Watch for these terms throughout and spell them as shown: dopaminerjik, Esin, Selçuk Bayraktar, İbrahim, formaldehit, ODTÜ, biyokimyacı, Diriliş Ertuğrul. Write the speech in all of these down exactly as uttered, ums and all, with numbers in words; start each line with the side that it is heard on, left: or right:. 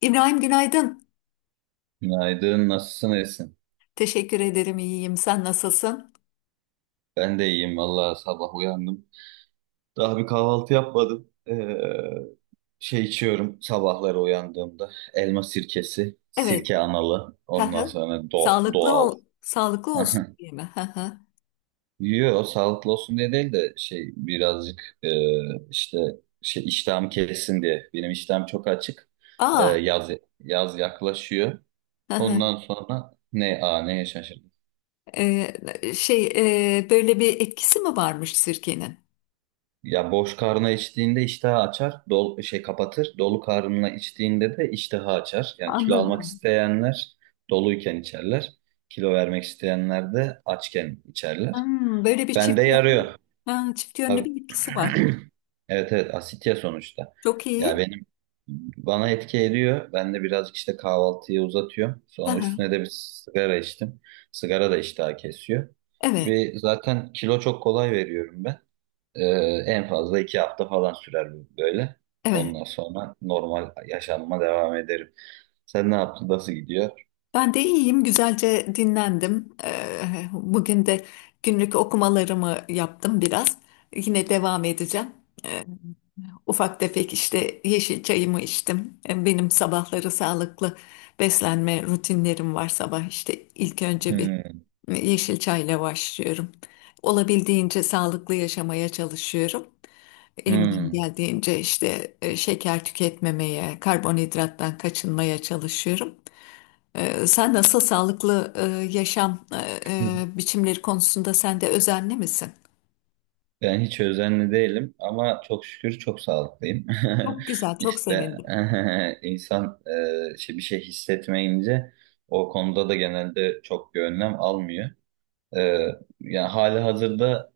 left: İbrahim günaydın.
right: Günaydın, nasılsın Esin?
left: Teşekkür ederim, iyiyim. Sen nasılsın?
right: Ben de iyiyim vallahi sabah uyandım. Daha bir kahvaltı yapmadım. Ee, şey içiyorum sabahları uyandığımda. Elma sirkesi,
left: Evet.
right: sirke analı.
left: Hı
right: Ondan
left: hı.
right: sonra do
left: Sağlıklı
right: doğal.
left: ol, sağlıklı olsun diye mi? Hı hı.
right: Yiyor, sağlıklı olsun diye değil de şey birazcık e, işte şey iştahım kesin diye. Benim iştahım çok açık. Ee,
left: Aa.
right: yaz yaz yaklaşıyor.
left: Hı hı.
right: Ondan sonra ne a neye şaşırdım.
left: Ee, şey e, Böyle bir etkisi mi varmış sirkenin?
right: Ya boş karnına içtiğinde iştahı açar, dol şey kapatır. Dolu karnına içtiğinde de iştahı açar. Yani kilo almak
left: Anladım.
right: isteyenler doluyken içerler. Kilo vermek isteyenler de açken içerler.
left: Hmm, böyle bir
right: Bende
left: çift yönlü,
right: yarıyor.
left: ha, çift yönlü
right: Tabii.
left: bir etkisi var.
right: Evet, evet, asit ya sonuçta.
left: Çok
right: Ya
left: iyi.
right: benim bana etki ediyor. Ben de birazcık işte kahvaltıyı uzatıyorum.
left: Hı
right: Sonra
left: hı.
right: üstüne de bir sigara içtim. Sigara da iştahı kesiyor.
left: Evet,
right: Ve zaten kilo çok kolay veriyorum ben. Ee, en fazla iki hafta falan sürer bu böyle.
left: evet.
right: Ondan sonra normal yaşamıma devam ederim. Sen ne yaptın? Nasıl gidiyor?
left: Ben de iyiyim. Güzelce dinlendim. Ee, bugün de günlük okumalarımı yaptım biraz. Yine devam edeceğim. Ee, Ufak tefek işte yeşil çayımı içtim. E, Benim sabahları sağlıklı beslenme rutinlerim var sabah. İşte ilk önce bir
right: Hmm,
left: yeşil çayla başlıyorum. Olabildiğince sağlıklı yaşamaya çalışıyorum. Elimden
right: hmm.
left: geldiğince işte e, şeker tüketmemeye, karbonhidrattan kaçınmaya çalışıyorum. E, Sen nasıl sağlıklı e, yaşam e, e, biçimleri konusunda sen de özenli misin?
right: Ben hiç özenli değilim ama çok şükür çok sağlıklıyım.
left: Çok güzel, çok
right: İşte
left: sevindim.
right: insan e, işte bir şey hissetmeyince o konuda da genelde çok bir önlem almıyor. Ee, yani hali hazırda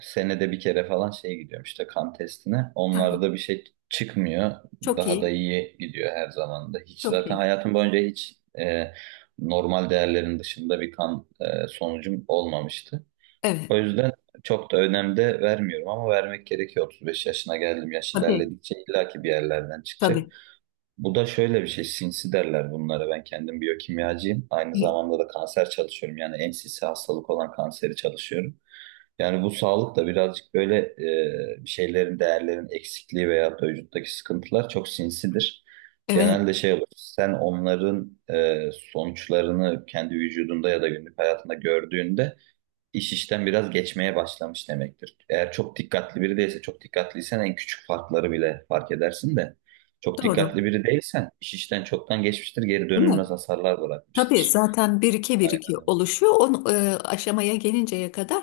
right: senede bir kere falan şey gidiyorum işte kan testine. Onlarda bir şey çıkmıyor.
left: Çok
right: Daha da
left: iyi,
right: iyi gidiyor her zaman da. Hiç
left: çok
right: zaten
left: iyi.
right: hayatım boyunca hiç e, normal değerlerin dışında bir kan e, sonucum olmamıştı.
left: Evet.
right: O yüzden çok da önem de vermiyorum ama vermek gerekiyor. otuz beş yaşına geldim. Yaş
left: Tabii.
right: ilerledikçe illaki bir yerlerden
left: Tabii.
right: çıkacak. Bu da şöyle bir şey, sinsi derler bunlara. Ben kendim biyokimyacıyım. Aynı zamanda da kanser çalışıyorum. Yani en sinsi hastalık olan kanseri çalışıyorum. Yani bu sağlık da birazcık böyle e, bir şeylerin, değerlerin eksikliği veya da vücuttaki sıkıntılar çok sinsidir.
left: Evet,
right: Genelde şey olur, sen onların e, sonuçlarını kendi vücudunda ya da günlük hayatında gördüğünde iş işten biraz geçmeye başlamış demektir. Eğer çok dikkatli biri değilse, çok dikkatliysen en küçük farkları bile fark edersin de çok
left: doğru.
right: dikkatli biri değilsen iş işten çoktan geçmiştir, geri
left: Değil
right: dönülmez
left: mi?
right: hasarlar
left: Tabii
right: bırakmıştır.
left: zaten birike birike
right: Yani,
left: oluşuyor. O aşamaya gelinceye kadar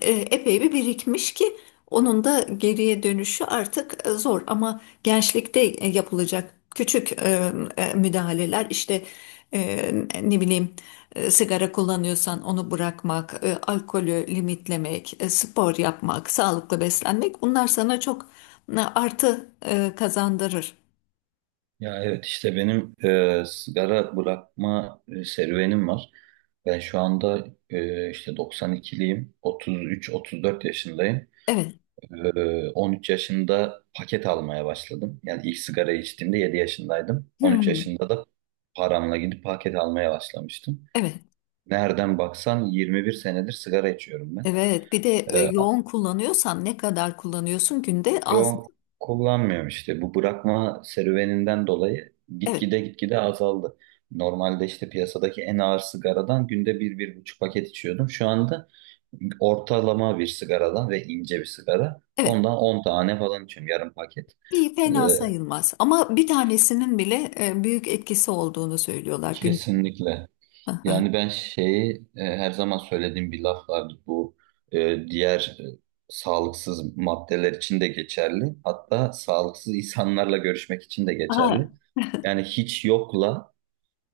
left: e, epey bir birikmiş ki onun da geriye dönüşü artık e, zor. Ama gençlikte e, yapılacak küçük e, e, müdahaleler işte e, ne bileyim e, sigara kullanıyorsan onu bırakmak, e, alkolü limitlemek, e, spor yapmak, sağlıklı beslenmek bunlar sana çok e, artı e, kazandırır.
right: ya evet işte benim e, sigara bırakma e, serüvenim var. Ben şu anda e, işte doksan ikiliyim, otuz üç otuz dört yaşındayım.
left: Evet.
right: Ee, on üç yaşında paket almaya başladım. Yani ilk sigara içtiğimde yedi yaşındaydım. on üç
left: Hmm.
right: yaşında da paramla gidip paket almaya başlamıştım.
left: Evet,
right: Nereden baksan yirmi bir senedir sigara içiyorum ben.
left: evet. Bir de e,
right: Ee,
left: yoğun kullanıyorsan ne kadar kullanıyorsun günde az.
right: yok kullanmıyorum işte. Bu bırakma serüveninden dolayı
left: Evet,
right: gitgide gitgide azaldı. Normalde işte piyasadaki en ağır sigaradan günde bir, bir buçuk paket içiyordum. Şu anda ortalama bir sigaradan ve ince bir sigara.
left: evet.
right: Ondan on tane falan içiyorum, yarım paket.
left: İyi,
right: Ee,
left: fena sayılmaz. Ama bir tanesinin bile e, büyük etkisi olduğunu söylüyorlar gün.
right: Kesinlikle.
left: Aha.
right: Yani ben şeyi e, her zaman söylediğim bir laf vardı. Bu e, diğer e, sağlıksız maddeler için de geçerli. Hatta sağlıksız insanlarla görüşmek için de
left: Aha,
right: geçerli. Yani hiç yokla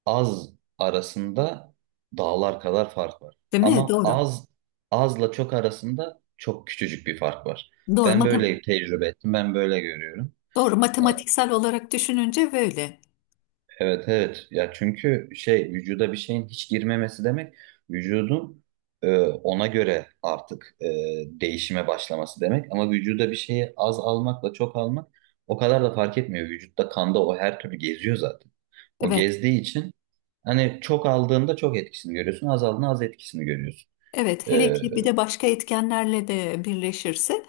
right: az arasında dağlar kadar fark var.
left: değil mi?
right: Ama
left: Doğru.
right: az, azla çok arasında çok küçücük bir fark var.
left: Doğru.
right: Ben
left: Matem
right: böyle tecrübe ettim. Ben böyle görüyorum.
left: doğru.
right: E,
left: Matematiksel olarak düşününce böyle.
right: Evet, evet ya, çünkü şey vücuda bir şeyin hiç girmemesi demek vücudun e, ona göre artık e, değişime başlaması demek, ama vücuda bir şeyi az almakla çok almak o kadar da fark etmiyor. Vücutta, kanda o her türlü geziyor zaten. O
left: Evet.
right: gezdiği için hani çok aldığında çok etkisini görüyorsun, az aldığında az etkisini görüyorsun.
left: Evet, hele
right: e,
left: ki bir de başka etkenlerle de birleşirse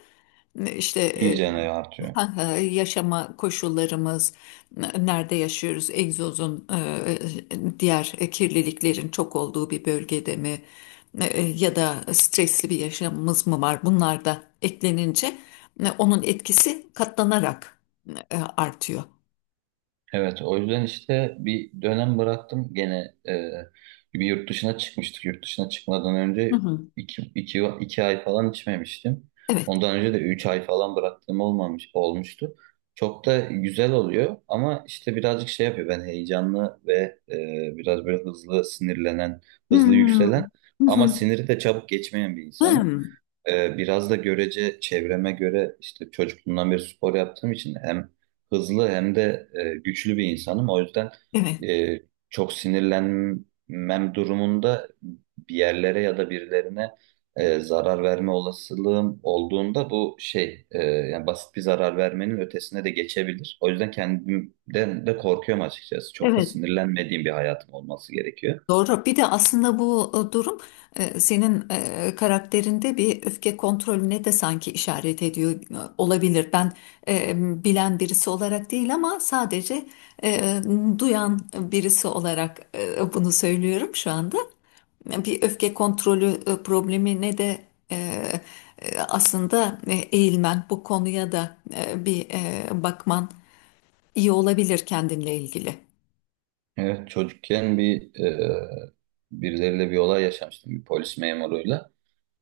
left: işte e,
right: iyice ne artıyor.
left: ha, ha, yaşama koşullarımız, n- nerede yaşıyoruz, egzozun, e, e, diğer e, kirliliklerin çok olduğu bir bölgede mi? E, e, ya da stresli bir yaşamımız mı var? Bunlar da eklenince e, onun etkisi katlanarak e, artıyor.
right: Evet, o yüzden işte bir dönem bıraktım. Gene e, bir yurt dışına çıkmıştık. Yurt dışına çıkmadan
left: Hı
right: önce
left: hı.
right: iki, iki, iki ay falan içmemiştim.
left: Evet.
right: Ondan önce de üç ay falan bıraktığım olmamış, olmuştu. Çok da güzel oluyor ama işte birazcık şey yapıyor. Ben heyecanlı ve e, biraz böyle hızlı sinirlenen, hızlı
left: Hmm.
right: yükselen
left: Hı
right: ama
left: hı.
right: siniri de çabuk geçmeyen bir insanım.
left: Hmm.
right: Ee, biraz da görece çevreme göre işte çocukluğumdan beri spor yaptığım için hem hızlı hem de e, güçlü bir insanım. O yüzden
left: Evet.
right: e, çok sinirlenmem durumunda bir yerlere ya da birilerine e, zarar verme olasılığım olduğunda bu şey e, yani basit bir zarar vermenin ötesine de geçebilir. O yüzden kendimden de korkuyorum açıkçası. Çok da
left: Evet.
right: sinirlenmediğim bir hayatım olması gerekiyor.
left: Doğru. Bir de aslında bu e, durum e, senin e, karakterinde bir öfke kontrolüne de sanki işaret ediyor, e, olabilir. Ben e, bilen birisi olarak değil ama sadece e, duyan birisi olarak e, bunu söylüyorum şu anda. Bir öfke kontrolü e, problemine de e, e, aslında e, eğilmen, bu konuya da e, bir e, bakman iyi olabilir kendinle ilgili.
right: Evet, çocukken bir e, birileriyle bir olay yaşamıştım, bir polis memuruyla.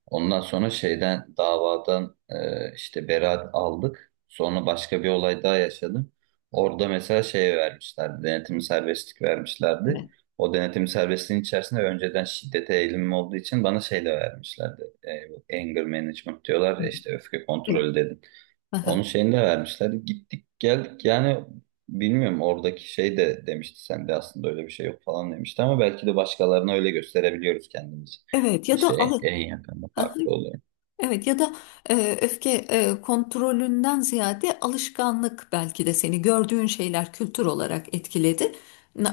right: Ondan sonra şeyden, davadan e, işte beraat aldık. Sonra başka bir olay daha yaşadım. Orada mesela şey vermişlerdi, denetimli serbestlik vermişlerdi.
left: Evet.
right: O denetimli serbestliğin içerisinde önceden şiddete eğilimim olduğu için bana şey de vermişlerdi. E, bu anger management diyorlar ya,
left: Evet.
right: işte öfke
left: Evet.
right: kontrolü dedim. Onun
left: Aha.
right: şeyini de vermişler. Gittik geldik yani, bilmiyorum, oradaki şey de demişti sende aslında öyle bir şey yok falan demişti, ama belki de başkalarına öyle gösterebiliyoruz kendimizi.
left: Evet ya
right: İşte
left: da
right: en,
left: alı.
right: en yakında farklı oluyor.
left: Evet ya da e, öfke e, kontrolünden ziyade alışkanlık, belki de seni gördüğün şeyler kültür olarak etkiledi.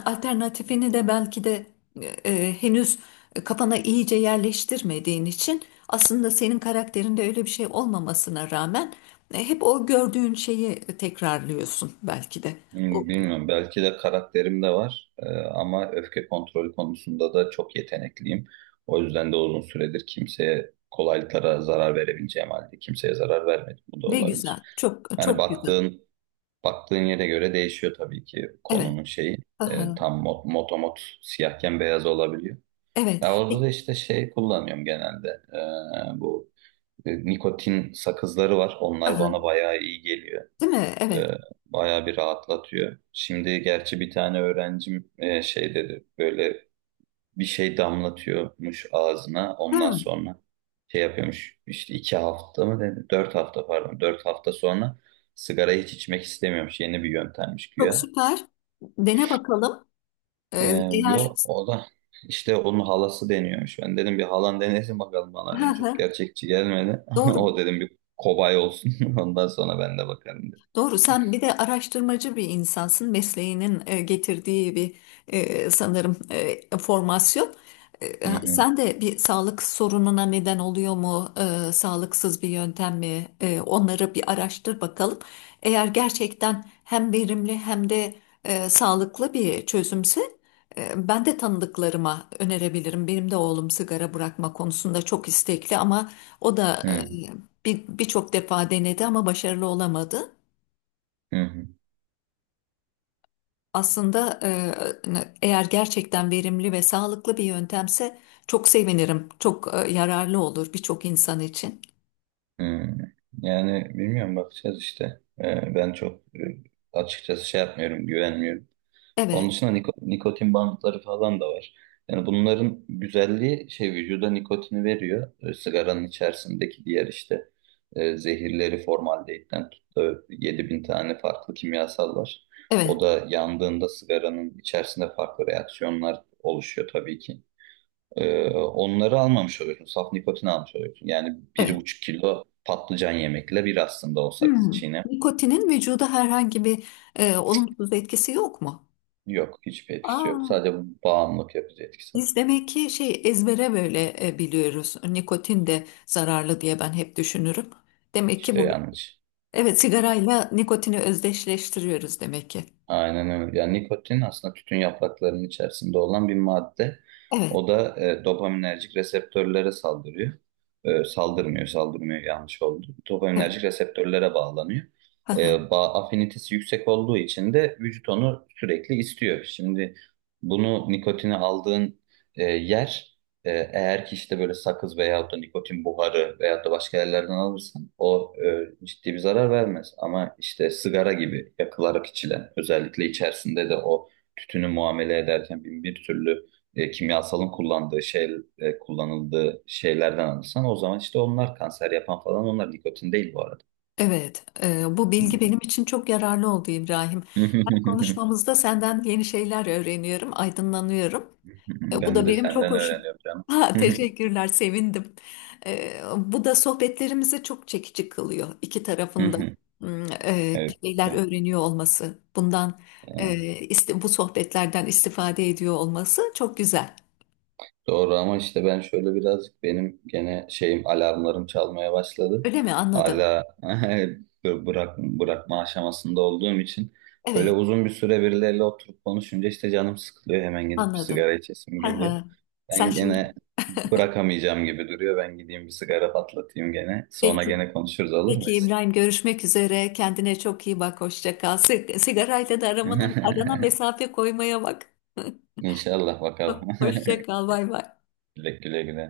left: Alternatifini de belki de e, e, henüz kafana iyice yerleştirmediğin için aslında senin karakterinde öyle bir şey olmamasına rağmen e, hep o gördüğün şeyi tekrarlıyorsun belki de. O,
right: Hmm, bilmiyorum, belki de karakterim de var. Ee, ama öfke kontrolü konusunda da çok yetenekliyim. O yüzden de uzun süredir kimseye kolaylıkla zarar verebileceğim halde kimseye zarar vermedim. Bu da
left: ne
right: olabilir.
left: güzel, çok
right: Yani
left: çok güzel.
right: baktığın Baktığın yere göre değişiyor tabii ki
left: Evet,
right: konunun şeyi. E,
left: aha,
right: tam mot, motomot siyahken beyaz olabiliyor.
left: evet,
right: Ya orada
left: peki,
right: da işte şey kullanıyorum genelde. E, bu e, nikotin sakızları var. Onlar
left: aha,
right: bana bayağı iyi geliyor.
left: değil mi?
right: E,
left: Evet,
right: bayağı bir rahatlatıyor. Şimdi gerçi bir tane öğrencim e, şey dedi. Böyle bir şey damlatıyormuş ağzına. Ondan
left: ha,
right: sonra şey yapıyormuş. İşte iki hafta mı dedi? Dört hafta pardon. Dört hafta sonra sigara hiç içmek istemiyormuş. Yeni bir yöntemmiş
left: çok
right: güya.
left: süper. Dene bakalım. Ee,
right: Ee,
left: Eğer
right: yok o da işte onun halası deniyormuş. Ben dedim bir halan denesin bakalım bana
left: Hı
right: dedim. Çok
left: hı,
right: gerçekçi gelmedi. Ama
left: doğru.
right: o dedim bir kobay olsun. Ondan sonra ben de bakarım dedim.
left: Doğru, sen bir de araştırmacı bir insansın. Mesleğinin e, getirdiği bir e, sanırım e, formasyon. E,
right: Hı
left: ha-
right: hı,
left: sen de bir sağlık sorununa neden oluyor mu? E, sağlıksız bir yöntem mi? E, onları bir araştır bakalım. Eğer gerçekten hem verimli hem de e, sağlıklı bir çözümse e, ben de tanıdıklarıma önerebilirim. Benim de oğlum sigara bırakma konusunda çok istekli ama o da
right: hı,
left: e, bir- birçok defa denedi ama başarılı olamadı.
right: hı,
left: Aslında e, eğer gerçekten verimli ve sağlıklı bir yöntemse çok sevinirim. Çok e, yararlı olur birçok insan için.
right: hı, hı. Yani bilmiyorum, bakacağız işte. Ee, ben çok e, açıkçası şey yapmıyorum, güvenmiyorum. Onun
left: Evet,
right: dışında niko- nikotin bantları falan da var. Yani bunların güzelliği şey vücuda nikotini veriyor. E, sigaranın içerisindeki diğer işte e, zehirleri, formaldehitten tut da yedi bin tane farklı kimyasal var. O
left: evet,
right: da yandığında sigaranın içerisinde farklı reaksiyonlar oluşuyor tabii ki. E, onları almamış oluyorsun. Saf nikotini almış oluyorsun. Yani bir
left: evet.
right: buçuk kilo patlıcan yemekle bir, aslında o sakızı
left: Hmm.
right: çiğne.
left: Nikotinin vücuda herhangi bir e, olumsuz etkisi yok mu?
right: Yok, hiçbir etkisi
left: Aa,
right: yok. Sadece bağımlılık yapıcı etkisi
left: biz
right: var.
left: demek ki şey ezbere böyle e, biliyoruz. Nikotin de zararlı diye ben hep düşünürüm. Demek ki
right: İşte
left: bu
right: yanlış.
left: evet, sigarayla nikotini özdeşleştiriyoruz demek ki.
right: Aynen öyle. Yani nikotin aslında tütün yapraklarının içerisinde olan bir madde.
left: Evet,
right: O da e, dopaminerjik reseptörlere saldırıyor. E, saldırmıyor, saldırmıyor yanlış oldu.
left: evet.
right: Dopaminerjik reseptörlere bağlanıyor. E, bağ, afinitesi yüksek olduğu için de vücut onu sürekli istiyor. Şimdi bunu, nikotini aldığın e, yer, e, eğer ki işte böyle sakız veyahut da nikotin buharı veyahut da başka yerlerden alırsan o e, ciddi bir zarar vermez. Ama işte sigara gibi yakılarak içilen, özellikle içerisinde de o tütünü muamele ederken bin bir türlü e, kimyasalın kullandığı şey e, kullanıldığı şeylerden alırsan, o zaman işte onlar kanser yapan falan, onlar nikotin değil bu arada.
left: Evet, e, bu
right: Hı
left: bilgi
right: hı.
left: benim için çok yararlı oldu İbrahim. Bu konuşmamızda senden yeni şeyler öğreniyorum, aydınlanıyorum. E, bu
right: Ben
left: da
right: de
left: benim çok
right: senden
left: hoşum.
right: öğreniyorum canım.
left: Ha, teşekkürler, sevindim. E, bu da sohbetlerimizi çok çekici kılıyor iki tarafında. Bir
right: Evet,
left: şeyler
right: güzel.
left: öğreniyor olması, bundan e,
right: Ee,
left: iste- bu sohbetlerden istifade ediyor olması çok güzel.
right: Doğru ama işte ben şöyle birazcık, benim gene şeyim, alarmlarım çalmaya başladı.
left: Öyle mi? Anladım.
right: Hala bı- bırak, bırakma aşamasında olduğum için böyle
left: Evet,
right: uzun bir süre birileriyle oturup konuşunca işte canım sıkılıyor. Hemen gidip bir
left: anladım.
right: sigara içesim
left: Ha
right: geliyor.
left: ha. Sen
right: Ben
left: şimdi
right: gene bırakamayacağım gibi duruyor. Ben gideyim bir sigara patlatayım gene. Sonra
left: peki.
right: gene konuşuruz, olur mu?
left: Peki İbrahim, görüşmek üzere. Kendine çok iyi bak. Hoşça kal. Sig- sigarayla da aramana, arana mesafe koymaya bak.
right: İnşallah, bakalım.
left: Hoşça kal. Bay bay.
right: Güle güle güle.